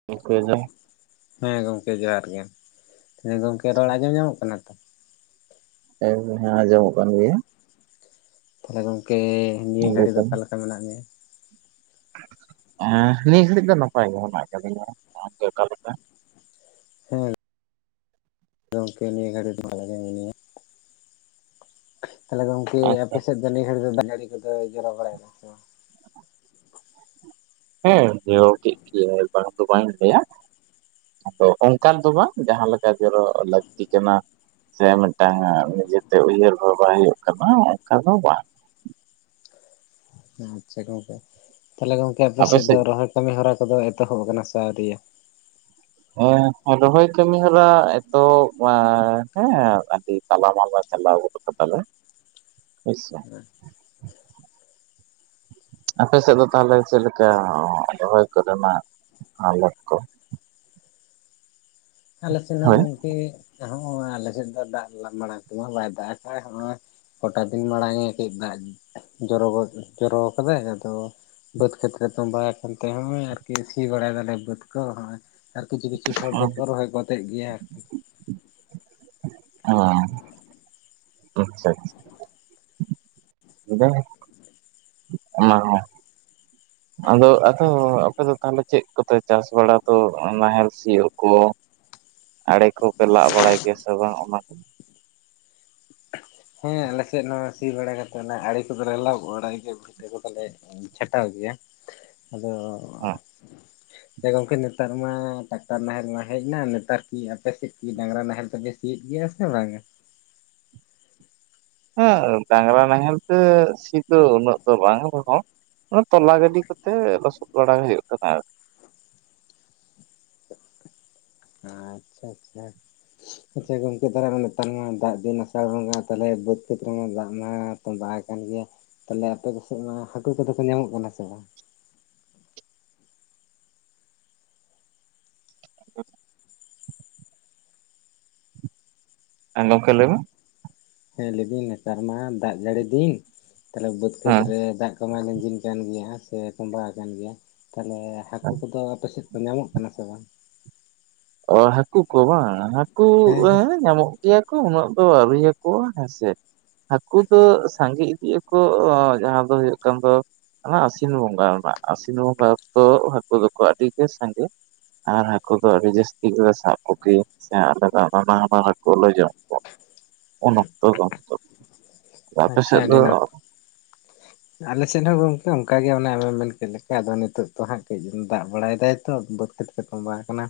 [unintelligible] ᱦᱮᱸ ᱜᱚᱝᱠᱮ ᱡᱚᱦᱟᱨ ᱜᱮ, ᱜᱚᱝᱠᱮ ᱨᱚᱲ ᱟᱸᱡᱚᱢ ᱧᱟᱢᱚᱜ ᱠᱟᱱᱟ ᱛᱚ? ᱦᱮᱸ ᱟᱸᱡᱚᱢᱚᱜ ᱠᱟᱱ ᱜᱮᱭᱟ ᱛᱟᱦᱚᱞᱮ ᱜᱚᱝᱠᱮ ᱱᱤᱭᱟᱹ ᱜᱷᱟᱹᱲᱤ ᱫᱚ ᱮᱸᱰᱮᱠᱷᱟᱱ ᱚᱠᱟᱞ ᱞᱮᱠᱟ ᱢᱮᱱᱟᱜ ᱢᱮᱭᱟ? ᱮᱸ ᱱᱤᱭᱟᱹ ᱜᱷᱟᱹᱲᱤᱡ ᱫᱚ ᱱᱟᱯᱟᱭ ᱜᱮ ᱢᱮᱱᱟᱜ ᱠᱟᱫᱤᱧᱟ ᱟᱢ ᱜᱮ ᱚᱠᱟᱞᱮᱠᱟ? ᱦᱮᱸ ᱜᱚᱢᱠᱮ ᱱᱤᱭᱟᱹ ᱜᱷᱟᱹᱲᱤ ᱫᱚ ᱵᱟᱞᱮ ᱜᱮ ᱢᱤᱱᱟᱹᱧᱟ᱾ ᱛᱟᱦᱚᱞᱮ ᱜᱚᱢᱠᱮ ᱟᱪᱪᱷᱟ ᱟᱯᱮ ᱥᱮᱫ ᱫᱚ ᱱᱤ ᱜᱷᱟᱹᱲᱤ ᱫᱚ ᱫᱟᱜ ᱡᱟᱹᱲᱤ ᱠᱚᱫᱚ ᱡᱚᱨᱚ ᱵᱟᱲᱟᱭ ᱱᱟ ᱥᱮ ᱵᱟᱝ? ᱦᱮᱸ [unintelligible] ᱞᱟᱹᱭᱟ ᱟᱫᱚ ᱚᱱᱠᱟ ᱫᱚ ᱵᱟᱝ ᱡᱟᱦᱟᱸ ᱞᱮᱠᱟ ᱡᱚᱨᱚ ᱞᱟᱹᱠᱛᱤ ᱠᱟᱱᱟ ᱥᱮ ᱢᱤᱫᱴᱟᱝ ᱱᱤᱡᱮᱛᱮ ᱩᱭᱦᱟᱹᱨ ᱵᱷᱟᱵᱟ ᱦᱩᱭᱩᱜ ᱠᱟᱱᱟ ᱚᱱᱠᱟ ᱫᱚ ᱵᱟᱝ ᱟᱪᱪᱷᱟ ᱜᱚᱝᱠᱮ ᱛᱟᱦᱞᱮ ᱜᱚᱝᱠᱮ ᱟᱯᱮ ᱥᱮᱫ ᱫᱚ ᱨᱚᱦᱚᱭ ᱠᱟᱹᱢᱤ ᱦᱚᱨᱟ ᱠᱚᱫᱚ ᱮᱛᱚᱦᱚᱵ ᱠᱟᱱᱟ ᱥᱮ ᱟᱹᱣᱨᱤ ᱦᱮᱸ ᱨᱚᱦᱚᱭ ᱠᱟᱹᱢᱤ ᱦᱚᱨᱟ ᱮᱛᱚᱦᱚᱵ ᱟᱸ ᱦᱮᱸ ᱟᱹᱰᱤ ᱛᱟᱞᱟ ᱢᱟᱞᱟ ᱪᱟᱞᱟᱣ ᱜᱚ ᱠᱟᱛᱟ ᱞᱮ ᱦᱳᱭ ᱥᱮ ᱟᱯᱮᱥᱮᱫ ᱫᱚ ᱛᱟᱦᱚᱞᱮ ᱪᱮᱫ ᱞᱮᱠᱟ ᱨᱚᱦᱚᱭ ᱠᱚ ᱫᱚ ᱢᱟ ᱟᱞᱮᱠ ᱠᱚ ᱟᱞᱮ ᱥᱮᱱ ᱦᱚᱸ ᱦᱳᱭ ᱜᱚᱝᱠᱮ ᱦᱚᱸᱜ-ᱚᱭ ᱟᱞᱮ ᱥᱮᱫ ᱫᱚ ᱫᱟᱜ ᱢᱟᱲᱟᱝ ᱛᱮᱢᱟ ᱵᱟᱭ ᱫᱟᱜ ᱟᱠᱟᱫ ᱦᱚᱸᱜ-ᱚᱭ ᱜᱚᱴᱟ ᱫᱤᱱ ᱢᱟᱬᱟᱝᱮ ᱠᱟᱹᱡ ᱫᱟᱜ ᱡᱚᱨᱚ ᱫᱚ ᱡᱚᱨᱚ ᱠᱟᱫᱟᱭ ᱟᱫᱚ ᱵᱟᱹᱫᱽ ᱠᱷᱮᱛ ᱨᱮ ᱛᱚᱸᱵᱟᱭ ᱟᱠᱟᱱ ᱛᱮ ᱦᱚᱸᱜ-ᱚᱭ ᱟᱨᱠᱤ ᱥᱤ ᱵᱟᱲᱟᱭ ᱫᱟᱞᱮ ᱵᱟᱹᱫᱽ ᱠᱚ ᱦᱚᱸᱜ-ᱚᱭ ᱟᱨ ᱠᱤᱪᱷᱩ ᱠᱤᱪᱷᱩ ᱦᱚᱲ ᱦᱮᱸ ᱫᱚᱠᱚ ᱨᱚᱦᱚᱭ ᱜᱚᱫᱮᱜ ᱜᱮᱭᱟ ᱚᱸ ᱟᱪᱷᱟ ᱟᱪᱷᱟ [unintelligible] ᱟᱫᱚ ᱟᱫᱚ ᱟᱯᱮ ᱫᱚ ᱛᱟᱦᱚᱞᱮ ᱪᱮᱫ ᱠᱚᱛᱮ ᱪᱟᱥ ᱵᱟᱲᱟ ᱫᱚ ᱱᱟᱦᱮᱞ ᱥᱤᱭᱚᱜ ᱠᱚ? ᱟᱲᱮ ᱠᱚᱯᱮ ᱞᱟᱜ ᱵᱟᱲᱟᱭ ᱜᱮᱭᱟ ᱥᱮ ᱵᱟᱝ? ᱚᱱᱟ ᱠᱚ ᱦᱮᱸ ᱟᱞᱮ ᱥᱮᱫ ᱱᱚᱣᱟ ᱥᱤ ᱵᱟᱲᱟ ᱠᱟᱛᱮ ᱚᱱᱟ ᱟᱲᱤ ᱠᱚᱫᱚᱞᱮ ᱞᱟᱜ ᱵᱟᱲᱟᱭ ᱜᱮᱭᱟ᱾ ᱡᱚᱢ ᱠᱟᱛᱮ ᱫᱚ ᱵᱟᱞᱮ ᱪᱷᱟᱴᱟᱣ ᱜᱤᱭᱟ ᱟᱫᱚ ᱦᱮᱸ ᱥᱮ ᱜᱚᱢᱠᱮ ᱱᱮᱛᱟᱨ ᱢᱟ ᱴᱟᱠᱴᱟᱨ ᱱᱟᱦᱮᱞ ᱢᱟ ᱦᱮᱡ ᱱᱟ ᱱᱮᱛᱟᱨ ᱠᱤ ᱟᱯᱮ ᱥᱮᱫ ᱠᱤ ᱰᱟᱝᱨᱟ ᱱᱟᱦᱮᱞ ᱛᱮᱯᱮ ᱥᱤᱭᱮᱫ ᱜᱤᱭᱟ ᱥᱮ ᱵᱟᱝ ᱟᱸ? ᱦᱮᱸ ᱰᱟᱝᱨᱟ ᱱᱟᱦᱮᱞ ᱛᱮ ᱥᱤ ᱫᱚ ᱩᱱᱟᱹᱜ ᱫᱚ ᱵᱟᱝ ᱨᱮᱦᱚᱸ ᱛᱟᱞᱟ ᱜᱟᱹᱰᱤ ᱠᱚᱛᱮ ᱞᱚᱥᱚᱫ ᱵᱟᱲᱟ ᱦᱩᱭᱩᱜ ᱠᱟᱱᱟ᱾ ᱟᱨ ᱟᱪᱷᱟ ᱟᱪᱷᱟ [inaudible] ᱟᱪᱷᱟ ᱜᱚᱢᱠᱮ ᱛᱟᱦᱚᱞᱮ ᱱᱮᱛᱟᱨ ᱢᱟ ᱫᱟᱜ ᱫᱤᱱ ᱟᱥᱟᱲ ᱵᱚᱸᱜᱟ ᱛᱟᱦᱚᱞᱮ ᱵᱟᱹᱫᱽ ᱠᱷᱮᱛ ᱨᱮᱢᱟ ᱫᱟᱜ ᱢᱟ ᱛᱚᱸᱵᱟᱭ ᱠᱟᱱ ᱜᱮ ᱛᱟᱦᱚᱞᱮ ᱟᱯᱮ ᱠᱚ ᱥᱮᱫ ᱢᱟ ᱦᱟᱹᱠᱩ ᱠᱚᱫᱚ ᱠᱚ ᱧᱟᱢᱚᱜ ᱠᱟᱱᱟ ᱥᱮ ᱵᱟᱝ? [inaudible] ᱦᱮᱸᱢ ᱜᱚᱢᱠᱮ ᱞᱟᱹᱭ ᱢᱮ ᱦᱮᱸ ᱞᱟᱹᱭ ᱫᱟᱹᱧ ᱱᱮᱛᱟᱨ ᱢᱟ ᱫᱟᱜ ᱡᱟᱹᱲᱤ ᱫᱤᱱ ᱛᱟᱦᱚᱞᱮ ᱵᱟᱹᱫᱽ ᱠᱷᱮᱛ ᱦᱮᱸ ᱨᱮ ᱫᱟᱜ ᱛᱚᱢᱟᱭ ᱞᱤᱸᱡᱤᱱ ᱠᱟᱱ ᱜᱮᱭᱟ ᱥᱮ ᱛᱚᱢᱵᱟ ᱟᱠᱟᱱ ᱜᱮᱭᱟ ᱛᱟᱦᱚᱞᱮ ᱦᱟᱹᱠᱩ ᱠᱩ ᱫᱚ ᱟᱯᱮ ᱥᱮᱫ ᱧᱟᱢᱚᱜ ᱠᱟᱱᱟ ᱥᱮ ᱵᱟᱝ? ᱚ ᱦᱟᱹᱠᱩ ᱠᱚ ᱵᱟᱝ ᱦᱟᱹᱠᱩ ᱦᱮᱸ ᱧᱟᱢᱚᱜ ᱜᱮᱭᱟ ᱠᱩ ᱩᱱᱟᱹᱜ ᱫᱚ ᱟᱹᱣᱨᱤᱭᱟᱠᱩᱣᱟ ᱦᱮᱸᱥᱮ ᱦᱟᱹᱠᱩ ᱫᱚ ᱥᱟᱸᱜᱤ ᱤᱫᱤ ᱟᱠ ᱠᱳ ᱚ ᱡᱟᱦᱟᱸ ᱫᱚ ᱦᱩᱭᱩᱜ ᱠᱟᱱ ᱫᱚ ᱚᱱᱟ ᱟᱹᱥᱤᱱ ᱵᱚᱸᱜᱟ ᱨᱮᱱᱟᱜ ᱟᱹᱥᱤᱱ ᱵᱚᱸᱜᱟ ᱚᱠᱛᱚ ᱦᱟᱹᱠᱩ ᱫᱚᱠᱚ ᱟᱹᱰᱤ ᱜᱮ ᱥᱟᱸᱜᱮ ᱟᱨ ᱦᱟᱹᱠᱩ ᱫᱚ ᱟᱹᱰᱤ ᱡᱟᱹᱥ ᱴᱷᱤᱠ ᱜᱤᱞᱮ ᱥᱟᱵ ᱠᱩ ᱜᱤ ᱥᱮ [unintelligible] ᱦᱟᱹᱠᱩ ᱞᱮ ᱡᱚᱢ ᱠᱚᱣᱟ ᱩᱱ ᱚᱠᱛᱚ ᱜᱚᱱᱛᱚ ᱟᱯᱮ ᱟᱪᱪᱷᱟ ᱥᱮᱫ ᱫᱚ ᱟᱹᱰᱤ ᱱᱟᱯᱟᱭ ᱟᱞᱮ ᱥᱮᱫ ᱦᱚᱸ ᱜᱚᱝᱠᱮ ᱚᱱᱠᱟᱜᱮ ᱮᱢᱮᱢ ᱢᱮᱱ ᱠᱮᱫ ᱞᱮᱠᱟ ᱟᱫᱚ ᱱᱤᱛᱚᱜ ᱛᱚ ᱦᱟᱸᱜ ᱠᱟᱹᱡ ᱫᱟᱜ ᱵᱟᱲᱟᱭ ᱫᱟᱭ ᱛᱚ ᱵᱟᱹᱛ ᱠᱷᱮᱛ ᱪᱮᱫ ᱠᱚ ᱵᱟᱝ ᱠᱟᱱᱟ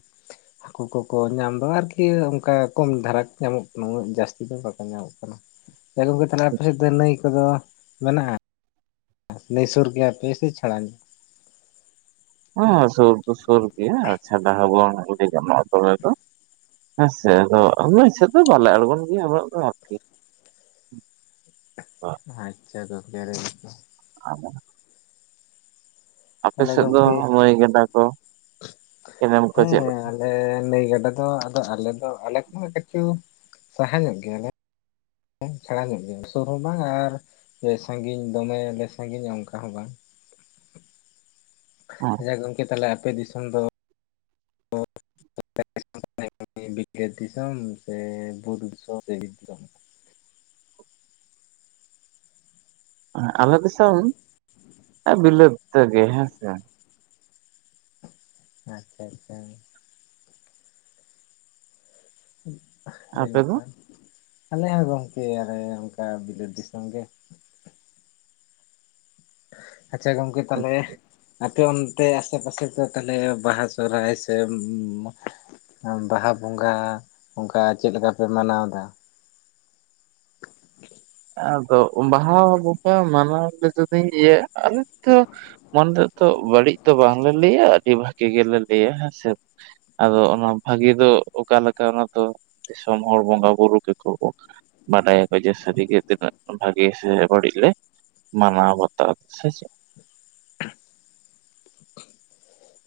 ᱦᱟᱹᱠᱩ ᱠᱚᱠᱚ ᱧᱟᱢ ᱫᱚ ᱟᱨᱠᱤ ᱚᱱᱠᱟ ᱠᱚᱢ ᱫᱷᱟᱨᱟ ᱧᱟᱢᱚᱜ ᱠᱟᱱᱟ ᱩᱱᱟᱹᱜ ᱡᱟᱹᱥᱛᱤ ᱫᱚ ᱵᱟᱠᱚ ᱧᱟᱢᱚᱜ ᱠᱟᱱᱟ᱾ ᱛᱮᱦᱳ ᱜᱳᱢᱠᱮ ᱛᱟᱦᱞᱮ ᱟᱯᱮ ᱥᱮᱫ ᱫᱚ ᱱᱟᱹᱭ ᱠᱚᱫᱚ ᱢᱮᱱᱟᱜ-ᱟ ᱱᱟᱹᱭ ᱥᱩᱨ ᱜᱮᱭᱟ ᱯᱮ ᱥᱮ ᱪᱷᱟᱲᱟ ᱧᱚ ᱦᱮᱸ ᱥᱩᱨ ᱫᱚ ᱥᱩᱨ ᱜᱮᱭᱟ ᱟᱨ ᱪᱷᱟᱰᱟ ᱦᱚᱸ ᱵᱟᱝ ᱞᱟᱹᱭ ᱜᱟᱱᱚᱜ-ᱟ ᱫᱚᱢᱮ ᱫᱚ ᱦᱮᱸᱥᱮ ᱟᱫᱚ ᱟᱞᱮ ᱥᱮᱫ ᱫᱚ ᱵᱟᱞᱮ ᱟᱲᱜᱩᱱ ᱜᱮᱭᱟ ᱩᱱᱟᱹᱜ ᱫᱚ ᱟᱪᱪᱷᱟ ᱜᱚᱢᱠᱮ [unintelligible] ᱟ [inaudible] ᱟᱯᱮ ᱛᱟᱦᱚᱞᱮ ᱥᱮᱫ ᱫᱚ ᱜᱚᱝᱠᱮ ᱱᱟᱹᱭ ᱜᱟᱰᱟ ᱠᱚ ᱠᱮᱱᱮᱞ ᱠᱚ ᱦᱮᱸ ᱪᱮᱫ ᱞᱮᱠᱟ ᱟᱞᱮ ᱱᱟᱹᱭ ᱜᱟᱰᱟ ᱫᱚ ᱟᱫᱚ ᱟᱞᱮ ᱫᱚ ᱟᱞᱮ ᱠᱷᱚᱱ ᱠᱤᱪᱷᱩ ᱥᱟᱦᱟ ᱧᱚᱜ ᱜᱮᱭᱟᱞᱮ ᱪᱷᱟᱲᱟ [unintelligible] ᱥᱩᱨ ᱦᱚᱸ ᱵᱟᱝ ᱟᱨ ᱥᱟᱺᱜᱤᱧ ᱫᱚᱢᱮᱞᱮ ᱥᱟᱺᱜᱤᱧᱟ ᱚᱱᱠᱟ ᱦᱚᱸ ᱵᱟᱝ ᱦ ᱡᱮ ᱜᱚᱢᱠᱮ ᱛᱟᱦᱚᱞᱮ ᱟᱯᱮ ᱫᱤᱥᱚᱢ ᱫᱚ [unintelligible] ᱫᱤᱥᱚᱢ ᱥᱮ ᱵᱩᱨᱩ ᱥ ᱫᱤᱥᱚᱢ ᱟᱞᱮ ᱫᱤᱥᱚᱢ ᱵᱤᱞᱟᱹᱛ ᱜᱮ ᱦᱮᱸ ᱥᱮ ᱟᱪᱪᱷᱟ ᱟᱪᱪᱷᱟ ᱦ ᱟᱯᱮ ᱫᱚ ᱚᱸᱱᱝᱠᱟᱱ ᱟᱞᱮ ᱦᱚᱸ ᱜᱚᱢᱠᱮ ᱟᱞᱮ ᱚᱱᱠᱟ ᱵᱤᱞᱟᱹᱛ ᱫᱤᱥᱚᱢ ᱜᱮ ᱟᱪᱪᱷᱟ ᱜᱚᱝᱠᱮ ᱛᱟᱦᱚᱞᱮ ᱚᱱᱛᱮ ᱟᱥᱮ ᱯᱟᱥᱮ ᱠᱚ ᱛᱟᱦᱚᱞᱮ ᱵᱟᱦᱟ ᱥᱚᱨᱦᱟᱭ ᱥᱮ ᱵᱟᱦᱟ ᱵᱚᱸᱜᱟ ᱚᱱᱠᱟ ᱪᱮᱫ ᱞᱮᱠᱟ ᱯᱮ ᱢᱟᱱᱟᱣ ᱫᱟ [inaudible] ᱟᱫᱚ ᱵᱟᱦᱟ ᱵᱚᱸᱜᱟ ᱢᱟᱱᱟᱣ ᱡᱩᱫᱤᱧ ᱟᱞᱮ ᱛᱚ ᱢᱚᱱᱨᱮ ᱛᱚ ᱵᱟᱹᱲᱤᱡ ᱛᱚ ᱵᱟᱝᱞᱮ ᱞᱟᱹᱭᱟ ᱟᱹᱰᱤ ᱵᱷᱟᱹᱜᱮ ᱜᱮᱞᱮ ᱞᱟᱹᱭᱟ ᱦᱮᱸᱥᱮ ᱟᱫᱚ ᱚᱱᱟ ᱵᱷᱟᱹᱜᱤ ᱫᱚ ᱚᱠᱟᱮᱠᱟ ᱚᱱᱟ ᱫᱚ ᱫᱤᱥᱚᱢ ᱦᱚᱲ ᱵᱚᱸᱜᱟ ᱵᱩᱨᱩ ᱜᱮᱠᱚ ᱵᱟᱲᱟᱭ ᱟᱠᱚ ᱡᱮ ᱥᱟᱹᱨᱤ ᱜᱮ ᱛᱤᱱᱟ, ᱜ ᱵᱷᱟᱹᱜᱤ ᱟᱥᱮ ᱵᱟᱲᱤᱞᱮ ᱢᱟᱱᱟ ᱵᱟᱛᱟ ᱥᱮ ᱪᱮᱫ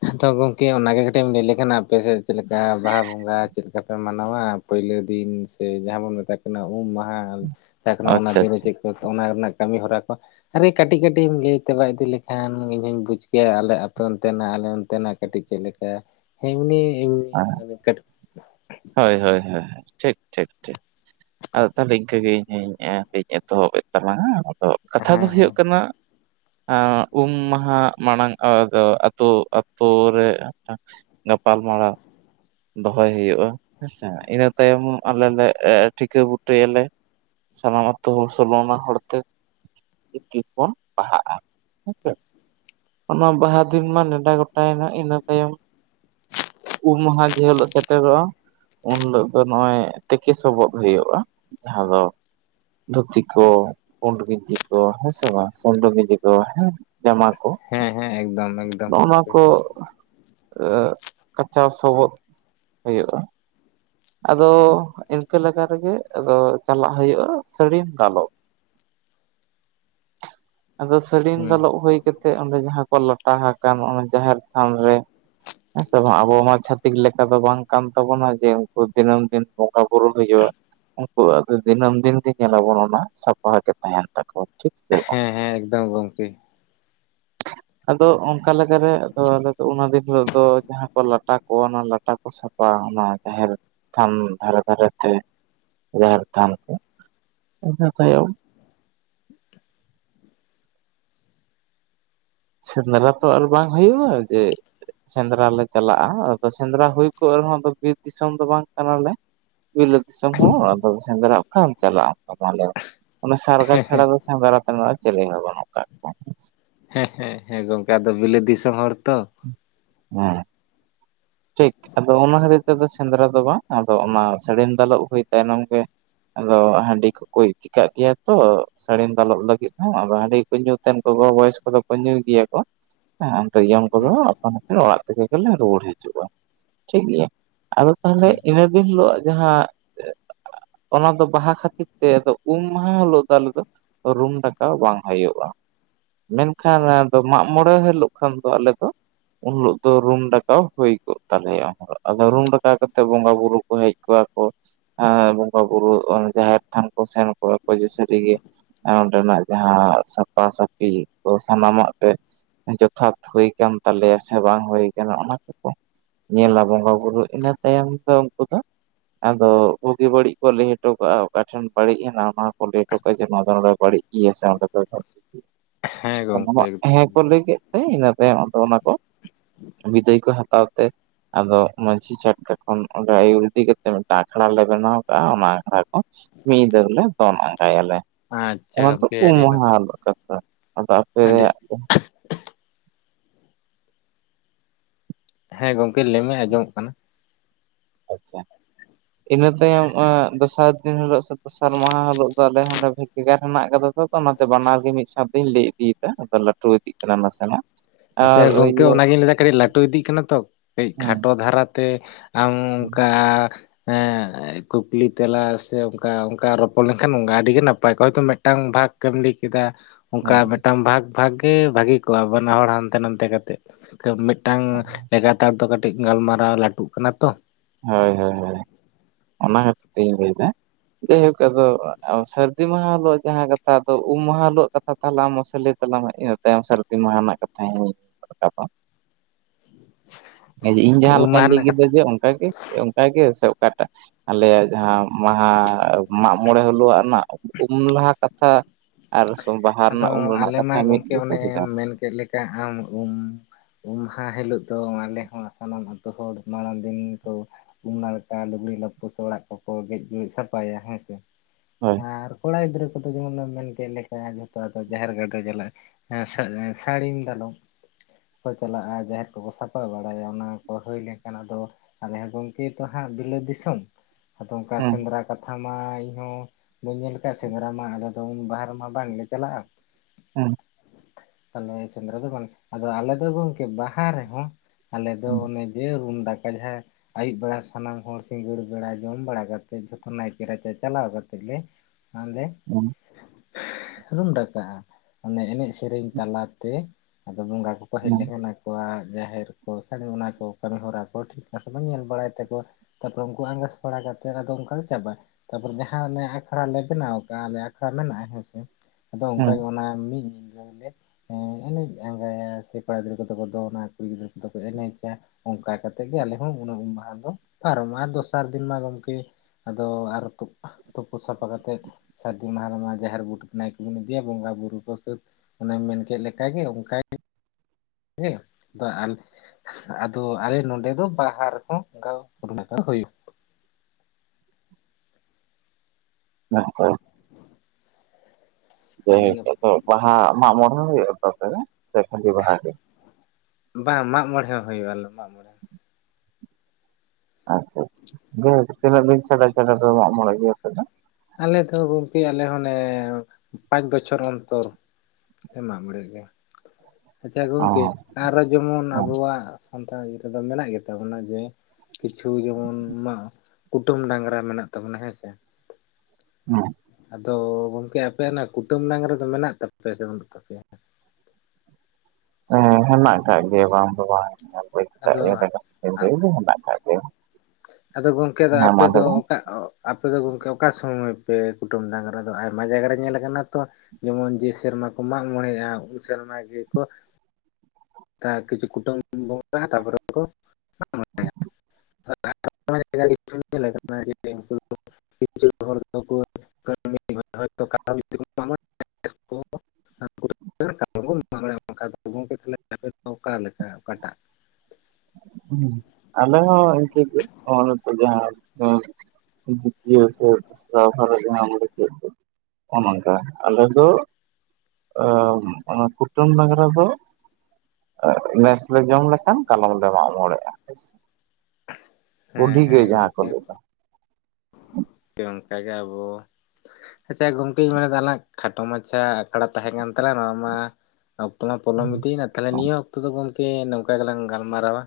ᱟᱫᱚ ᱜᱚᱝᱠᱮ ᱚᱱᱟᱜᱮ ᱠᱟᱹᱴᱤᱡ ᱮᱢ ᱞᱟᱹᱭ ᱞᱮᱠᱷᱟᱱ ᱟᱯᱮᱥᱮᱫ ᱪᱮᱫᱮ ᱞᱮᱠᱟ ᱵᱟᱦᱟ ᱵᱚᱸᱜᱟ ᱪᱮᱫ ᱞᱮᱠᱟ ᱯᱮ ᱢᱟᱱᱟᱣᱟ ᱯᱳᱭᱞᱳ ᱫᱤᱱ ᱥᱮ ᱡᱟᱦᱟᱸ ᱵᱚᱱ ᱢᱮᱛᱟᱜ ᱠᱟᱱᱟ ᱩᱢ ᱢᱟᱦᱟ ᱠᱷ ᱚᱱᱟ ᱟᱪᱪᱷᱟ ᱫᱤᱱ ᱨᱮ ᱟᱪᱪᱷᱟ ᱪᱮᱫ ᱛ ᱚᱱᱟ ᱨᱮᱱᱟᱜ ᱠᱟᱹᱢᱤ ᱦᱚᱨᱟ ᱠᱚ ᱟᱨᱮ ᱠᱟᱹᱴᱤᱡ ᱠᱟᱹᱴᱤᱡ ᱮᱢ ᱞᱟᱹᱭᱛᱮᱟᱵᱟ ᱤᱫᱤ ᱞᱮᱠᱷᱟᱱ ᱤᱧᱦᱚᱧ ᱵᱩᱡ ᱠᱮᱭᱟ ᱟᱞᱮ ᱟᱹᱛᱩ ᱚᱱᱛᱮᱱᱟᱜ ᱟᱞ ᱛᱮᱱᱟᱜ ᱠᱟᱹᱴᱤᱡ ᱪᱮᱫ ᱞᱮᱠᱟ ᱦᱮ ᱮᱢᱱᱤ ᱮᱢᱱᱤ ᱦᱳᱭ ᱦᱳᱭ ᱦᱭ ᱴᱷᱤᱠ ᱴᱷᱤᱠ ᱴᱷᱤᱠ ᱟᱫᱚ ᱛᱟᱦᱚᱞᱮ ᱤᱱᱠᱟᱹᱜᱮ ᱤᱧᱦᱚᱧ ᱮᱛᱚᱦᱚᱵᱮᱫ ᱛᱟᱞᱟᱝ ᱛᱚ ᱠᱟᱛᱷᱟ ᱫᱚ ᱦᱮᱸ ᱦᱩᱭᱩᱜ ᱦᱮᱸ ᱠᱟᱱᱟ ᱩᱢ ᱢᱟᱦᱟ ᱢᱟᱲᱟᱝ ᱟᱫᱚ ᱟᱹᱛᱩ ᱟᱛᱳ ᱨᱮ ᱜᱟᱯᱟᱞ ᱢᱟᱨᱟᱨᱟᱣ ᱫᱚᱦᱚᱭ ᱦᱩᱭᱩᱜᱼᱟ ᱦᱮᱸᱥᱮ ᱤᱱᱟᱹ ᱛᱟᱭᱚᱢ ᱟᱞᱮ ᱞᱮ ᱴᱷᱤᱠᱟᱹ ᱜᱩᱴᱟᱹᱭᱟᱞᱮ ᱥᱟᱱᱟᱢᱟ ᱛᱟᱵᱩᱱ ᱥᱟᱱᱟᱢ ᱢᱟ ᱥᱚᱱᱢᱟᱱ ᱢᱟ ᱦᱚᱲᱛᱮ ᱛᱤᱥ ᱵᱚᱱ ᱯᱟᱲᱦᱟᱜᱼᱟ ᱦᱮᱸᱥᱮ ᱚᱱᱟ ᱵᱟᱦᱟ ᱫᱤᱱ ᱢᱟ ᱱᱮᱰᱟ ᱜᱚᱴᱟᱭᱮᱱᱟ ᱤᱱᱟᱹ ᱛᱟᱭᱚᱢ ᱩᱢ ᱢᱟᱦᱟ ᱡᱮᱦᱤᱞᱳᱜ ᱥᱮᱴᱮᱨᱚᱜᱼᱟ ᱩᱱ ᱦᱤᱞᱳ ᱫᱚ ᱱᱚᱜᱼᱚᱭ ᱛᱮᱠᱮ ᱥᱚᱵᱚᱫ ᱦᱩᱭᱩᱜᱼᱟ ᱡᱟᱦᱟᱸ ᱫᱚ ᱫᱷᱩᱛᱤ ᱠᱚ ᱯᱩᱸᱰ ᱜᱮᱱᱡᱤ ᱠᱚ ᱦᱮᱸ ᱥᱮ ᱵᱟᱝ ᱥᱩᱱᱰᱟᱹ ᱜᱮᱱᱡᱤ ᱠᱚ ᱦᱮᱸ ᱡᱟᱢᱟ ᱠᱚ ᱦᱮᱸ ᱦᱮᱸ ᱮᱠᱫᱚᱢ ᱮᱠᱫᱚᱢ ᱱᱚᱜᱼᱚ ᱱᱚᱣᱟ ᱜᱚᱝᱠᱮ ᱠᱚ ᱠᱟᱪᱟᱣ ᱥᱚᱵᱚᱫ ᱦᱩᱭᱩᱜᱼᱟ ᱟᱫᱚ ᱤᱱᱠᱟᱹ ᱞᱮᱠᱟ ᱨᱮᱜᱮ ᱟᱫᱚ ᱪᱟᱞᱟᱜ ᱦᱩᱭᱩᱜᱼᱟ ᱥᱟᱹᱲᱤᱢ ᱫᱟᱞᱚᱵ ᱟᱫᱚ ᱥᱟᱹᱲᱤᱢ ᱦᱩᱸ ᱫᱟᱞᱚᱵ ᱦᱩᱭ ᱪᱮᱛᱮ ᱚᱸᱰᱮ ᱡᱟᱦᱟᱸ ᱠᱚ ᱞᱟᱴᱟ ᱟᱠᱟᱱ ᱚᱱᱟ ᱡᱟᱦᱮᱨ ᱛᱷᱟᱱ ᱨᱮ ᱦᱮᱸ ᱥᱮ ᱵᱟᱝ ᱟᱵᱚ ᱢᱟ ᱪᱷᱟᱹᱛᱤᱠ ᱞᱮᱠᱟ ᱫᱚ ᱵᱟᱝ ᱠᱟᱱ ᱛᱟᱵᱚᱱᱟ ᱡᱮ ᱫᱤᱱᱟᱹᱢ ᱫᱤᱱ ᱵᱚᱸᱜᱟ ᱵᱳᱩᱨᱩ ᱦᱤᱡᱩᱜᱼᱟ ᱟᱫᱚ ᱫᱤᱱᱟᱹᱢ ᱫᱤᱱ ᱜᱮ ᱧᱮᱞᱟᱵᱚᱱ ᱚᱱᱟ ᱥᱟᱯᱷᱟ ᱜᱮ ᱛᱟᱦᱮᱱ ᱛᱟᱠᱚᱣᱟ ᱴᱷᱤᱠ ᱥᱮ ᱵᱟᱝ ᱦᱮᱸ ᱦᱮᱸ ᱮᱠᱫᱚᱢ ᱜᱚᱝᱠᱮ ᱟᱫᱚ ᱚᱱᱠᱟ ᱞᱮᱠᱟᱨᱮ ᱟᱫᱚ ᱟᱞᱮ ᱚᱱᱟ ᱫᱤᱱ ᱦᱤᱞᱳᱜ ᱫᱚ ᱡᱟᱦᱟᱸ ᱠᱚ ᱞᱟᱴᱟ ᱠᱚᱣᱟ ᱚᱱᱟ ᱞᱟᱴᱟ ᱠᱚ ᱥᱟᱯᱷᱟ ᱚᱱᱟ ᱡᱟᱦᱮᱨ ᱛᱷᱟᱱ ᱫᱷᱟᱨᱮ ᱫᱷᱟᱨᱮᱛᱮ ᱡᱟᱦᱮᱨ ᱛᱷᱟᱱ ᱠᱚ ᱚᱱᱟᱹ ᱛᱟᱭᱚᱢ ᱥᱮᱸᱫᱽᱨᱟ ᱛᱚ ᱟᱨ ᱵᱟᱝ ᱦᱩᱭᱩᱜᱼᱟ ᱡᱮ ᱥᱮᱸᱫᱽᱨᱟ ᱞᱮ ᱪᱟᱞᱟᱜᱼᱟ ᱟᱫᱚ ᱥᱮᱸᱫᱽᱨᱟ ᱦᱩᱭ ᱠᱚᱜ ᱨᱮᱦᱚᱸ ᱟᱫᱚ ᱵᱤᱨ ᱫᱤᱥᱚᱢ ᱫᱚ ᱵᱟᱝ ᱠᱟᱱᱟᱞᱮ ᱵᱤᱞᱟᱛ ᱫᱤᱥᱚᱢ ᱦᱚᱲ ᱟᱫᱚ ᱥᱮᱸᱫᱽᱨᱟ ᱚᱠᱟᱛᱮᱢ ᱪᱟᱞᱟᱜᱼᱟ ᱢᱟ ᱞᱟᱭᱢᱮ ᱚᱱᱟ ᱥᱟᱨᱜᱟᱨ ᱪᱷᱟᱲᱟ ᱦᱮᱸ ᱫᱚ ᱥᱮᱸᱫᱽᱨᱟᱛᱮ ᱨᱮᱱᱟᱜ ᱪᱮᱞᱮ ᱦᱚᱸ ᱵᱟᱹᱱᱩᱜ ᱠᱟᱜ ᱠᱚᱣᱟ ᱦᱮᱸ ᱦᱮᱸ ᱦᱮᱸ ᱜᱚᱝᱠᱮ ᱟᱫᱚ ᱵᱤᱞᱟᱹᱛ ᱫᱤᱥᱚᱢ ᱦᱚᱲ ᱛᱚ ᱦᱮᱸ ᱴᱷᱤᱠ ᱟᱫᱚ ᱚᱱᱟ ᱠᱷᱟᱹᱛᱤᱨ ᱛᱮᱫᱚ ᱥᱮᱸᱫᱽᱨᱟ ᱫᱚ ᱵᱟᱝ ᱟᱫᱚ ᱚᱱᱟ ᱥᱟᱹᱲᱤᱢ ᱫᱟᱞᱚᱵ ᱦᱩᱭ ᱛᱟᱭᱱᱚᱢ ᱜᱮ ᱟᱫᱚ ᱦᱟᱺᱰᱤ ᱠᱚᱠᱚ ᱤᱫᱤ ᱠᱟᱜ ᱜᱮᱭᱟ ᱛᱚ ᱥᱟᱹᱲᱤᱢ ᱫᱟᱞᱚᱵ ᱞᱟᱹᱜᱤᱫ ᱦᱚᱸ ᱟᱫᱚ ᱦᱟᱺᱰᱤ ᱧᱩᱛᱮᱱ ᱠᱚᱠᱚ ᱵᱚᱭᱮᱥ ᱠᱚᱫᱚ ᱠᱚ ᱧᱩᱭ ᱜᱮᱭᱟ ᱠᱚ ᱦᱮᱸ ᱛᱚ ᱤᱭᱚᱝ ᱠᱚᱫᱚ ᱦᱩᱸ ᱟᱯᱟᱱ ᱟᱹᱯᱤᱱ ᱚᱲᱟᱜ ᱛᱮᱜᱮ ᱜᱮᱞᱮ ᱨᱩᱣᱟᱹᱲ ᱦᱮᱡ ᱦᱤᱡᱩᱜᱼᱟ ᱴᱷᱤᱠ ᱜᱮᱭᱟ ᱟᱫᱚ ᱛᱟᱦᱚᱞᱮ ᱦᱩᱸ ᱤᱱᱟᱹ ᱫᱤᱱ ᱦᱤᱞᱚᱜ ᱡᱟᱦᱟᱸ ᱚᱱᱟ ᱫᱚ ᱵᱟᱦᱟ ᱠᱷᱟᱹᱛᱤᱨ ᱛᱮ ᱟᱫᱚ ᱩᱢ ᱢᱟᱦᱟ ᱦᱤᱞᱚᱜ ᱫᱚ ᱟᱞᱮ ᱫᱚ ᱨᱩᱢ ᱰᱟᱠᱟᱣ ᱵᱟᱝ ᱦᱩᱭᱩᱜᱼᱟ ᱢᱮᱱ ᱠᱷᱟᱱ ᱟᱫᱚ ᱢᱟᱜᱽ ᱢᱚᱬᱮ ᱦᱤᱞᱳᱜ ᱠᱷᱟᱱ ᱫᱚ ᱟᱞᱮ ᱫᱚ ᱩᱱ ᱦᱤᱞᱳᱜ ᱫᱚ ᱨᱩᱢ ᱰᱟᱠᱟᱣ ᱦᱩᱭ ᱠᱚᱜ ᱛᱟᱞᱮᱭᱟ ᱟᱫᱚ ᱨᱩᱢ ᱰᱟᱠᱟᱣ ᱠᱟᱛᱮ ᱵᱚᱸᱜᱟᱼᱵᱩᱨᱩ ᱠᱚ ᱦᱮᱡ ᱠᱚᱜᱼᱟ ᱠᱚ ᱟᱸ ᱵᱚᱸᱜᱟᱼᱵᱩᱨᱩ ᱚᱱᱮ ᱡᱟᱦᱮᱸᱨ ᱛᱷᱟᱱ ᱠᱚ ᱥᱮᱱ ᱠᱚᱜᱼᱟ ᱠᱚ ᱯᱟᱪᱮ ᱥᱟᱹᱨᱤ ᱜᱮ ᱚᱸᱰᱮᱱᱟᱜ ᱡᱟᱦᱟᱸ ᱥᱟᱯᱟ ᱥᱟᱯᱤ ᱠᱚ ᱥᱟᱱᱟᱢ ᱟᱛᱮ ᱡᱚᱛᱷᱟᱛ ᱦᱩᱭ ᱠᱟᱱ ᱛᱟᱞᱮᱭᱟ ᱥᱮ ᱵᱟᱝ ᱦᱩᱭ ᱠᱟᱱᱟ ᱚᱱᱟ ᱧᱮᱞᱟ ᱵᱚᱸᱜᱟᱼᱵᱩᱨᱩ ᱤᱱᱟᱹ ᱛᱟᱭᱚᱢ ᱫᱚ ᱩᱱᱠᱩ ᱫᱚ ᱟᱫᱚ ᱵᱩᱜᱤ ᱵᱟᱹᱲᱤᱡ ᱠᱚ ᱞᱟᱹᱭ ᱦᱚᱴᱚ ᱠᱟᱜᱼᱟ ᱚᱠᱟ ᱴᱷᱮᱱ ᱵᱟᱹᱲᱤᱡ ᱦᱮᱱᱟᱜᱼᱟ ᱚᱱᱟ ᱠᱚ ᱞᱟᱹᱭ ᱦᱚᱴᱚ ᱠᱟᱜᱼᱟ ᱡᱮ ᱱᱚᱣᱟ ᱫᱚ ᱱᱚᱰᱮ ᱵᱟᱹᱲᱤᱡ ᱤᱭᱟᱹ ᱥᱟᱣ ᱛᱮᱠᱚ ᱦᱮᱸ ᱜᱚᱝᱠᱮ [inaudible] ᱮᱠᱫᱚᱢ ᱦᱮᱸ ᱠᱚ ᱮᱠᱫᱚᱢ ᱞᱟᱹᱭ ᱠᱮᱜ ᱦᱮ ᱤᱱᱟᱹ ᱛᱟᱭᱚᱢ ᱟᱫᱚ ᱚᱱᱟ ᱠᱚ ᱵᱤᱫᱟᱹᱭ ᱠᱚ ᱦᱟᱛᱟᱣ ᱛᱮ ᱟᱫᱚ ᱢᱟᱹᱡᱷᱤ ᱪᱷᱟᱴᱠᱟ ᱠᱷᱚᱱ ᱚᱸᱰᱮ ᱟᱹᱭᱩᱨ ᱤᱫᱤ ᱠᱟᱛᱮᱜ ᱢᱤᱫ ᱴᱟᱝ ᱟᱠᱷᱲᱟ ᱞᱮ ᱵᱮᱱᱟᱣ ᱠᱟᱜᱼᱟ ᱚᱱᱟ ᱟᱠᱷᱲᱟ ᱠᱚ ᱢᱤᱫ ᱧᱤᱫᱟᱹ ᱜᱮᱞᱮ ᱫᱚᱱ ᱟᱸᱜᱟᱭᱟᱞᱮ ᱟᱪᱪᱷᱟ ᱚᱱᱟ ᱫᱚ ᱜᱚᱝᱠᱮ ᱩᱢ ᱟᱹᱰᱤ ᱱᱟ ᱢᱟᱦᱟ ᱦᱤᱞᱚᱜ ᱠᱟᱛᱷᱟ ᱟᱫᱚ ᱟᱹᱰᱤ ᱟᱯᱮᱭᱟᱜ ᱫᱚ ᱦᱮᱸ ᱜᱚᱝᱠᱮ ᱞᱟᱹᱭ ᱢᱮ ᱟᱸᱡᱚᱢᱚᱜ ᱠᱟᱱᱟ ᱟᱪᱪᱷᱟ ᱤᱱᱟᱹ ᱛᱟᱭᱚᱢ ᱫᱚᱥᱟᱨ ᱫᱤᱱ ᱦᱤᱞᱳᱜ ᱥᱮᱛᱟᱜ ᱛᱮᱥᱟᱨ ᱢᱟᱦᱟ ᱦᱤᱞᱳᱜ ᱫᱚ ᱟᱞᱮᱸ ᱦᱚᱸᱰᱮ ᱵᱷᱮᱜᱟᱨ ᱦᱮᱱᱟᱜ ᱠᱟᱫᱟ ᱛᱚ ᱚᱱᱟᱛᱮ ᱵᱟᱱᱟᱨ ᱜᱮ ᱢᱤᱫ ᱥᱟᱶᱛᱮ ᱞᱟᱹᱭ ᱤᱫᱤᱭᱮᱫᱟ ᱟᱫᱚ ᱞᱟᱹᱴᱩ ᱤᱫᱤᱜ ᱠᱟᱱᱟ ᱱᱟᱥᱮ ᱱᱟᱜ ᱟᱪᱪᱷᱟ ᱜᱚᱝᱠᱮ ᱚᱱᱟ ᱜᱤᱧ ᱞᱟᱹᱭ ᱮᱫᱟ ᱠᱟᱹᱴᱤᱡ ᱞᱟᱹᱴᱩ ᱤᱫᱤᱜ ᱠᱟᱱᱟ ᱛᱚ ᱠᱟᱹᱡ ᱦᱮᱸ ᱠᱷᱟᱴᱚ ᱫᱷᱟᱨᱟ ᱛᱮ ᱟᱢ ᱚᱝᱠᱟ ᱦᱮᱸ ᱠᱩᱠᱞᱤ ᱛᱮᱞᱟ ᱥᱮ ᱚᱱᱠᱟ ᱚᱱᱠᱟ ᱨᱚᱯᱚᱲ ᱞᱮᱱ ᱠᱷᱟᱱ ᱚᱱᱠᱟ ᱟᱹᱰᱤ ᱜᱮ ᱱᱟᱯᱟᱭ ᱠᱚᱜᱼᱟ ᱦᱚᱭ ᱛᱚ ᱢᱮᱱ ᱴᱟᱝ ᱵᱷᱟᱜᱽ ᱮᱢ ᱞᱟᱹᱭ ᱠᱮᱫᱟ ᱚᱱᱠᱟ ᱦᱮᱸ ᱢᱤᱫᱴᱟᱝ ᱵᱷᱟᱜᱽ ᱵᱷᱟᱜᱽ ᱜᱮ ᱵᱷᱟᱹᱜᱤ ᱠᱚᱜᱼᱟ ᱵᱟᱱᱟ ᱦᱚᱲ ᱦᱟᱱᱛᱮ ᱱᱟᱱᱛᱮ ᱠᱟᱛᱮᱜ ᱢᱤᱫ ᱴᱟᱝ ᱞᱮᱜᱟᱛᱟᱲ ᱫᱚ ᱠᱟᱹᱴᱤᱡ ᱜᱟᱞᱢᱟᱨᱟᱣ ᱞᱟᱹᱴᱩᱜ ᱠᱟᱱᱟ ᱛᱚ ᱦᱳᱭ ᱦᱳᱭ ᱦᱳᱭ ᱚᱱᱟ [inaudible] ᱛᱤᱜᱤᱧ ᱞᱟᱹᱭ ᱫᱟ ᱡᱟᱭ ᱦᱳᱠ ᱟᱫᱚ ᱥᱟᱹᱨᱫᱤ ᱢᱟᱦᱟ ᱦᱤᱞᱳᱜ ᱡᱟᱦᱟᱸ ᱠᱟᱛᱷᱟ ᱩᱢ ᱢᱟᱦᱟ ᱦᱤᱞᱳᱜ ᱠᱟᱛᱷᱟ ᱛᱚ ᱛᱟᱦᱚᱞᱮ ᱟᱢ ᱢᱟᱥᱮ ᱛᱟᱞᱟᱝ ᱢᱮ ᱤᱱᱟᱹ ᱛᱟᱭᱚᱢ ᱥᱟᱹᱨᱫᱤ ᱢᱟᱦᱟ ᱨᱮᱱᱟᱜ ᱠᱟᱛᱷᱟᱧ ᱨᱟᱠᱟᱵᱟ ᱤᱧ ᱡᱟᱦᱟᱸ ᱩᱢ ᱞᱮᱠᱟᱧ ᱢᱟᱦᱟ ᱞᱟᱹᱭ ᱨᱮᱱᱟᱜ ᱠᱮᱫ ᱠᱟᱛᱷᱟ ᱫᱚ ᱡᱮ ᱚᱱᱠᱟ ᱚᱱᱠᱟᱜᱮ ᱚᱱᱠᱟᱜᱮ ᱜᱮ ᱥᱮ ᱚᱠᱟᱴᱟᱜ ᱟᱞᱮᱭᱟᱜ ᱡᱟᱦᱟᱸ ᱢᱟᱦᱟ ᱢᱟᱜ ᱢᱚᱬᱮ ᱦᱤᱞᱳᱜ ᱟᱜ ᱨᱮᱱᱟᱜ ᱩᱢ ᱞᱟᱦᱟ ᱠᱟᱛᱷᱟ ᱟᱨ ᱵᱟᱦᱟ ᱟᱫᱚ ᱨᱮᱱᱟᱜ ᱩᱢ ᱨᱮᱱᱟᱜ ᱟᱞᱮ ᱢᱟ ᱠᱟᱛᱷᱟ ᱢᱤᱫ ᱜᱚᱢᱠᱮ ᱜᱮᱥᱮ ᱚᱱᱮ ᱵᱷᱮᱜᱟᱨᱟ ᱢᱮᱱ ᱠᱮᱫ ᱞᱮᱠᱟ ᱟᱢ ᱩᱢ ᱩᱢ ᱢᱟᱦᱟ ᱦᱤᱞᱳᱜ ᱫᱚ ᱟᱞᱮ ᱦᱚᱸ ᱥᱟᱱᱟᱢ ᱟᱹᱛᱩ ᱦᱚᱲ ᱢᱟᱨᱟᱝ ᱫᱤᱱ ᱠᱚ ᱩᱢ ᱱᱟᱲᱠᱟ ᱞᱩᱜᱽᱲᱤ ᱞᱟᱯᱚ ᱠᱚ ᱚᱲᱟᱜ ᱠᱚᱠᱚ ᱜᱮᱡ ᱜᱩᱨᱤᱡ ᱥᱟᱯᱷᱟᱭᱟ ᱦᱮᱸ ᱥᱮ ᱦᱳᱭ ᱟᱨ ᱠᱚᱲᱟ ᱜᱤᱫᱽᱨᱟᱹ ᱠᱚᱫᱚ ᱡᱮᱢᱚᱱ ᱮᱢ ᱢᱮᱱ ᱪᱮᱫ ᱞᱮᱠᱟ ᱡᱷᱚᱛᱚ ᱟᱫᱚ ᱡᱟᱦᱮᱨ ᱜᱟᱲ ᱠᱚ ᱪᱟᱞᱟᱜ ᱥᱟᱹᱜ ᱥᱟᱹᱲᱤᱢ ᱫᱟᱞᱚᱵ ᱠᱚ ᱪᱟᱞᱟᱜᱼᱟ ᱡᱟᱦᱮᱨ ᱠᱚᱠᱚ ᱥᱟᱯᱟ ᱵᱟᱲᱟᱭᱟ ᱚᱱᱟ ᱠᱚ ᱦᱩᱭ ᱞᱮᱱ ᱠᱷᱟᱱ ᱟᱫᱚ ᱟᱞᱮ ᱦᱚᱸ ᱜᱚᱝᱠᱮ ᱛᱚ ᱦᱟᱸᱜ ᱵᱤᱞᱟᱹᱛ ᱫᱤᱥᱚᱢ ᱟᱫᱚ ᱚᱱᱠᱟ ᱦᱮᱸ ᱥᱮᱸᱫᱽᱨᱟ ᱠᱟᱛᱷᱟ ᱢᱟ ᱤᱧ ᱦᱚᱸ ᱵᱟᱹᱧ ᱧᱮᱞ ᱠᱟᱜ ᱥᱮᱸᱫᱽᱨᱟ ᱢᱟ ᱟᱞᱮ ᱫᱚ ᱵᱟᱦᱮᱨ ᱟᱞᱮ ᱢᱟ ᱵᱟᱝ ᱞᱮ ᱪᱟᱞᱟᱜᱼᱟ ᱦᱮᱸ ᱛᱟᱦᱚᱞᱮ ᱥᱮᱸᱫᱽᱨᱟ ᱫᱚ ᱵᱟᱝ ᱟᱫᱚ ᱟᱞᱮ ᱫᱚ ᱜᱚᱝᱠᱮ ᱵᱟᱦᱟ ᱨᱮᱦᱚᱸ ᱟᱞᱮ ᱫᱚ ᱦᱮᱸ ᱚᱱᱮ ᱡᱮ ᱨᱩᱢ ᱰᱟᱠᱼᱟ ᱡᱟᱦᱟᱸ ᱟᱹᱭᱩᱵ ᱵᱮᱲᱟ ᱥᱟᱱᱟᱢ ᱦᱚᱲ ᱥᱤᱸᱜᱟᱹᱲ ᱵᱮᱲᱟ ᱡᱚᱢ ᱵᱟᱲᱟ ᱠᱟᱛᱮᱫ ᱡᱚᱛᱚ ᱱᱟᱭᱠᱮ ᱨᱟᱪᱟ ᱪᱟᱞᱟᱣ ᱠᱟᱛᱮᱫ ᱞᱮ ᱟᱫᱮ ᱦᱮᱸ ᱨᱩᱢ ᱰᱟᱠᱟᱣ ᱚᱱᱮ ᱮᱱᱮᱡ ᱥᱮᱨᱮᱧ ᱛᱟᱞᱟᱛᱮ ᱟᱫᱚ ᱵᱚᱸᱜᱟ ᱠᱚ ᱦᱮᱡ ᱞᱮᱱᱟ ᱠᱚᱣᱟ ᱡᱟᱦᱮᱸᱨ ᱠᱚ ᱥᱟ ᱠᱚ ᱠᱟᱹᱢᱤ ᱦᱚᱨᱟ ᱠᱚ ᱴᱷᱤᱠ ᱴᱟᱠ ᱵᱟᱝ ᱧᱮᱞ ᱵᱟᱲᱟᱭ ᱛᱟᱠᱚᱣᱟ ᱛᱟᱯᱚᱨᱮ ᱩᱱᱠᱩ ᱟᱸᱜᱷᱟᱟᱥ ᱵᱟᱲᱟ ᱠᱟᱛᱮ ᱟᱫᱚ ᱚᱱᱠᱟ ᱪᱟᱵᱟᱭ ᱛᱟᱯᱚᱨᱮ ᱡᱟᱦᱟᱸ ᱚᱱᱮ ᱟᱠᱷᱲᱟ ᱞᱮ ᱵᱮᱱᱟᱣ ᱠᱟᱜᱼᱟ ᱟᱞᱮ ᱟᱠᱷᱲᱟ ᱢᱮᱱᱟᱜᱼᱟ ᱟᱫᱚ ᱚᱱᱠᱟ ᱦᱮᱸ ᱜᱮ ᱚᱱᱟ ᱢᱤᱫ ᱧᱤᱫᱟᱹᱮ [unintelligible] ᱮᱱᱮᱡ ᱟᱸᱜᱟᱭᱟ ᱥᱮ ᱠᱚᱲᱟ ᱜᱤᱫᱽᱨᱟᱹ ᱠᱚᱫᱚ ᱠᱚ ᱫᱚᱱᱟ ᱠᱩᱲᱤ ᱜᱤᱫᱽᱨᱟᱹ ᱠᱚᱫᱚ ᱠᱚ ᱮᱱᱮᱡᱟ ᱚᱱᱠᱟ ᱠᱟᱛᱮᱫ ᱜᱮ ᱟᱞᱮᱦᱚ ᱩᱱᱟᱹᱜ ᱩᱢ ᱵᱟᱦᱟ ᱫᱚ ᱯᱟᱨᱚᱢᱚᱜᱼᱟ ᱟᱨ ᱫᱚᱥᱟᱨ ᱫᱤᱱ ᱢᱟ ᱜᱚᱢᱠᱮ ᱟᱫᱚ ᱟᱨ ᱛᱩᱯ ᱛᱩᱯᱩ ᱥᱟᱯᱷᱟ ᱠᱟᱛᱮᱫ ᱥᱟᱹᱨᱫᱤ ᱢᱟᱦᱟ ᱨᱮᱢᱟ ᱡᱟᱦᱮᱨ ᱵᱩᱴ ᱱᱟᱭᱠᱮ ᱵᱚᱱ ᱤᱫᱤᱭᱟ ᱵᱚᱸᱜᱟ ᱵᱩᱨᱩ ᱥᱟᱹᱫ ᱚᱱᱟ ᱢᱮᱱ ᱠᱮᱫ ᱞᱮᱠᱟᱜᱮ ᱚᱱᱠᱟ ᱦᱮᱸ ᱟᱢ [unintelligible] ᱟᱫᱚ ᱟᱞᱮ ᱱᱚᱰᱮ ᱫᱚ ᱵᱟᱦᱟ ᱨᱮᱦᱚᱸ ᱚᱱᱠᱟ ᱠᱩᱨᱩᱢᱩᱴ ᱦᱩᱭᱩᱜᱼᱟ ᱟᱪᱪᱷᱟ ᱟᱹᱰᱤ ᱡᱮ ᱵᱟᱦᱟ ᱢᱟᱜᱽ ᱢᱚᱬᱮ ᱦᱚ ᱦᱩᱭᱩᱜ -ᱟ ᱛᱚ ᱥᱮ ᱠᱷᱟᱞᱤ ᱵᱟᱦᱟᱜᱮ ᱵᱟᱝ ᱢᱟᱜᱽ ᱢᱚᱬᱮ ᱦᱩᱭᱩᱜ ᱟᱞᱚ ᱢᱟᱜᱽ ᱢᱚᱬᱮ ᱟᱪᱪᱷᱟ ᱵᱮᱥ ᱛᱤᱱᱟᱹᱜ ᱫᱤᱱ ᱪᱷᱟᱰᱟ ᱪᱷᱟᱰᱟ ᱯᱮ ᱢᱟᱜ ᱢᱚᱬᱮ ᱜᱮᱭᱟ ᱟᱯᱮ ᱫᱚ ᱟᱞᱮ ᱫᱚ ᱜᱚᱝᱠᱮ ᱟᱞᱮ ᱦᱚᱱᱮ ᱯᱟᱸᱪ ᱵᱚᱪᱷᱚᱨ ᱚᱱᱛᱚᱨ ᱢᱟᱜᱽ ᱢᱚᱬᱮ ᱜᱮᱭᱟ ᱟᱪᱪᱷᱟ ᱚ ᱜᱚᱝᱠᱮ ᱟᱨᱦᱚ ᱡᱮᱢᱚᱱ ᱦᱚᱸ ᱟᱵᱚᱣᱟᱜ ᱥᱟᱱᱛᱟ ᱤᱭᱟᱹ ᱨᱮᱫᱚ ᱢᱮᱱᱟᱜ ᱜᱮ ᱛᱟᱵᱚᱱᱟ ᱡᱮ ᱠᱤᱪᱷᱩ ᱡᱮᱢᱚᱱ ᱢᱟᱜ ᱠᱩᱴᱟᱹᱢ ᱰᱟᱝᱨᱟ ᱢᱮᱱᱟᱜ ᱛᱟᱵᱚᱱᱟ ᱦᱮᱸ ᱥᱮ ᱦᱩᱸ ᱟᱫᱚ ᱜᱚᱝᱠᱮ ᱟᱯᱮᱭᱟᱜ ᱚᱱᱟ ᱠᱩᱴᱟᱹᱢ ᱰᱟᱸᱝᱨᱟ ᱫᱚ ᱢᱮᱱᱟᱜ ᱛᱟᱯᱮᱭᱟ ᱥᱮ ᱵᱟᱹᱱᱩᱜ ᱛᱟᱯᱮᱭᱟ ᱦᱮᱸ ᱦᱮᱱᱟᱜ ᱠᱟᱜ ᱜᱮᱭᱟ ᱵᱟᱝ ᱫᱚ ᱵᱟᱝ ᱟᱫᱚ ᱦᱮᱱᱟᱜ ᱠᱟᱜ ᱜᱮᱭᱟ ᱟᱫᱚ ᱜᱚᱝᱠᱮ ᱫᱚ ᱦᱮᱸ ᱟᱯᱮ ᱢᱟ ᱫᱚ ᱞᱟᱹᱭ ᱚᱠᱟ ᱚ ᱟᱯᱮᱚ ᱜᱚᱢᱠᱮ ᱚᱠᱟ ᱥᱚᱢᱚᱭ ᱯᱮ ᱠᱩᱴᱟᱹᱢ ᱰᱟᱸᱝᱨᱟ ᱫᱚ ᱟᱭᱢᱟ ᱡᱟᱭᱜᱟ ᱨᱮ ᱧᱮᱞ ᱠᱟᱱᱟ ᱛᱚ ᱡᱮᱢᱚᱱ ᱡᱮ ᱥᱮᱨᱢᱟ ᱠᱚ ᱢᱟᱜᱽ ᱢᱚᱬᱮᱜᱼᱟ ᱩᱱ ᱥᱮᱨᱢᱟ ᱜᱮᱠᱚ ᱠᱤᱪᱷᱩ ᱠᱩᱴᱟᱹᱢ ᱵᱚᱸᱜᱟ ᱛᱟᱨᱯᱚᱨᱮ ᱠᱚᱲᱟ [unintelligible] ᱟᱭᱢᱟ ᱡᱟᱭ ᱧᱮᱞ ᱟᱠᱟᱱᱟ ᱡᱮ ᱩᱱᱠᱩ ᱠᱤᱪᱷᱩ ᱦᱚᱲ ᱫᱚ [unintelligible] ᱛᱚ ᱠ [unintelligible] ᱮᱠᱮ ᱛᱟᱦ [unintelligible] ᱟᱯᱮ ᱫᱚ ᱚᱠᱟ ᱞᱮᱠᱟ ᱚᱠᱟᱴᱟᱜ ᱦᱩᱸ ᱤᱱᱠᱟᱹ ᱜᱮ [inaudible] ᱫᱤᱭ ᱥᱮ [unintelligible] ᱚᱢᱠᱟ ᱟᱞᱮ ᱫᱚ ᱚ ᱚᱱᱟ ᱠᱩᱴᱟᱹᱢ ᱰᱟᱸᱝᱨᱟ ᱫᱚ ᱱᱮᱥ ᱞᱮ ᱡᱚᱢ ᱞᱮᱠᱷᱟᱱ ᱠᱟᱞᱚᱢ ᱞᱮ ᱢᱟᱜᱽ ᱢᱚᱬᱮᱜᱼᱟ ᱦᱳᱭᱥᱮ ᱦᱮᱸ ᱵᱩᱰᱷᱤ ᱜᱟ. ᱭ ᱡᱟᱦᱟᱸ ᱠᱚ ᱞᱟᱹᱭ ᱫᱟ ᱛᱚ ᱚᱱᱠᱟ ᱜᱮ ᱟᱵᱚ ᱟᱪᱪᱷᱟ ᱜᱚᱝᱠᱮ ᱢᱮᱱ ᱤᱧ ᱛᱟᱦᱮᱱ ᱟᱞᱟᱜ ᱠᱷᱟᱴᱚ ᱢᱟᱪᱷᱟ ᱟᱠᱷᱲᱟ ᱛᱟᱦᱮᱸ ᱠᱟᱱ ᱛᱟᱦᱮᱠᱟᱱ ᱛᱟᱞᱟᱝ-ᱟ ᱱᱚᱣᱟ ᱢᱟ ᱚᱠᱛᱚ ᱢᱟ ᱯᱚᱞᱚᱢ ᱤᱫᱤᱭᱮᱱᱟ ᱛᱟᱦᱚᱞᱮ ᱱᱤᱭᱟᱹ ᱚᱠᱛᱚ ᱫᱚ ᱜᱚᱢᱠᱮ ᱱᱚᱝᱠᱟ ᱜᱮᱞᱟᱝ ᱜᱟᱞᱢᱟᱨᱟᱣᱟ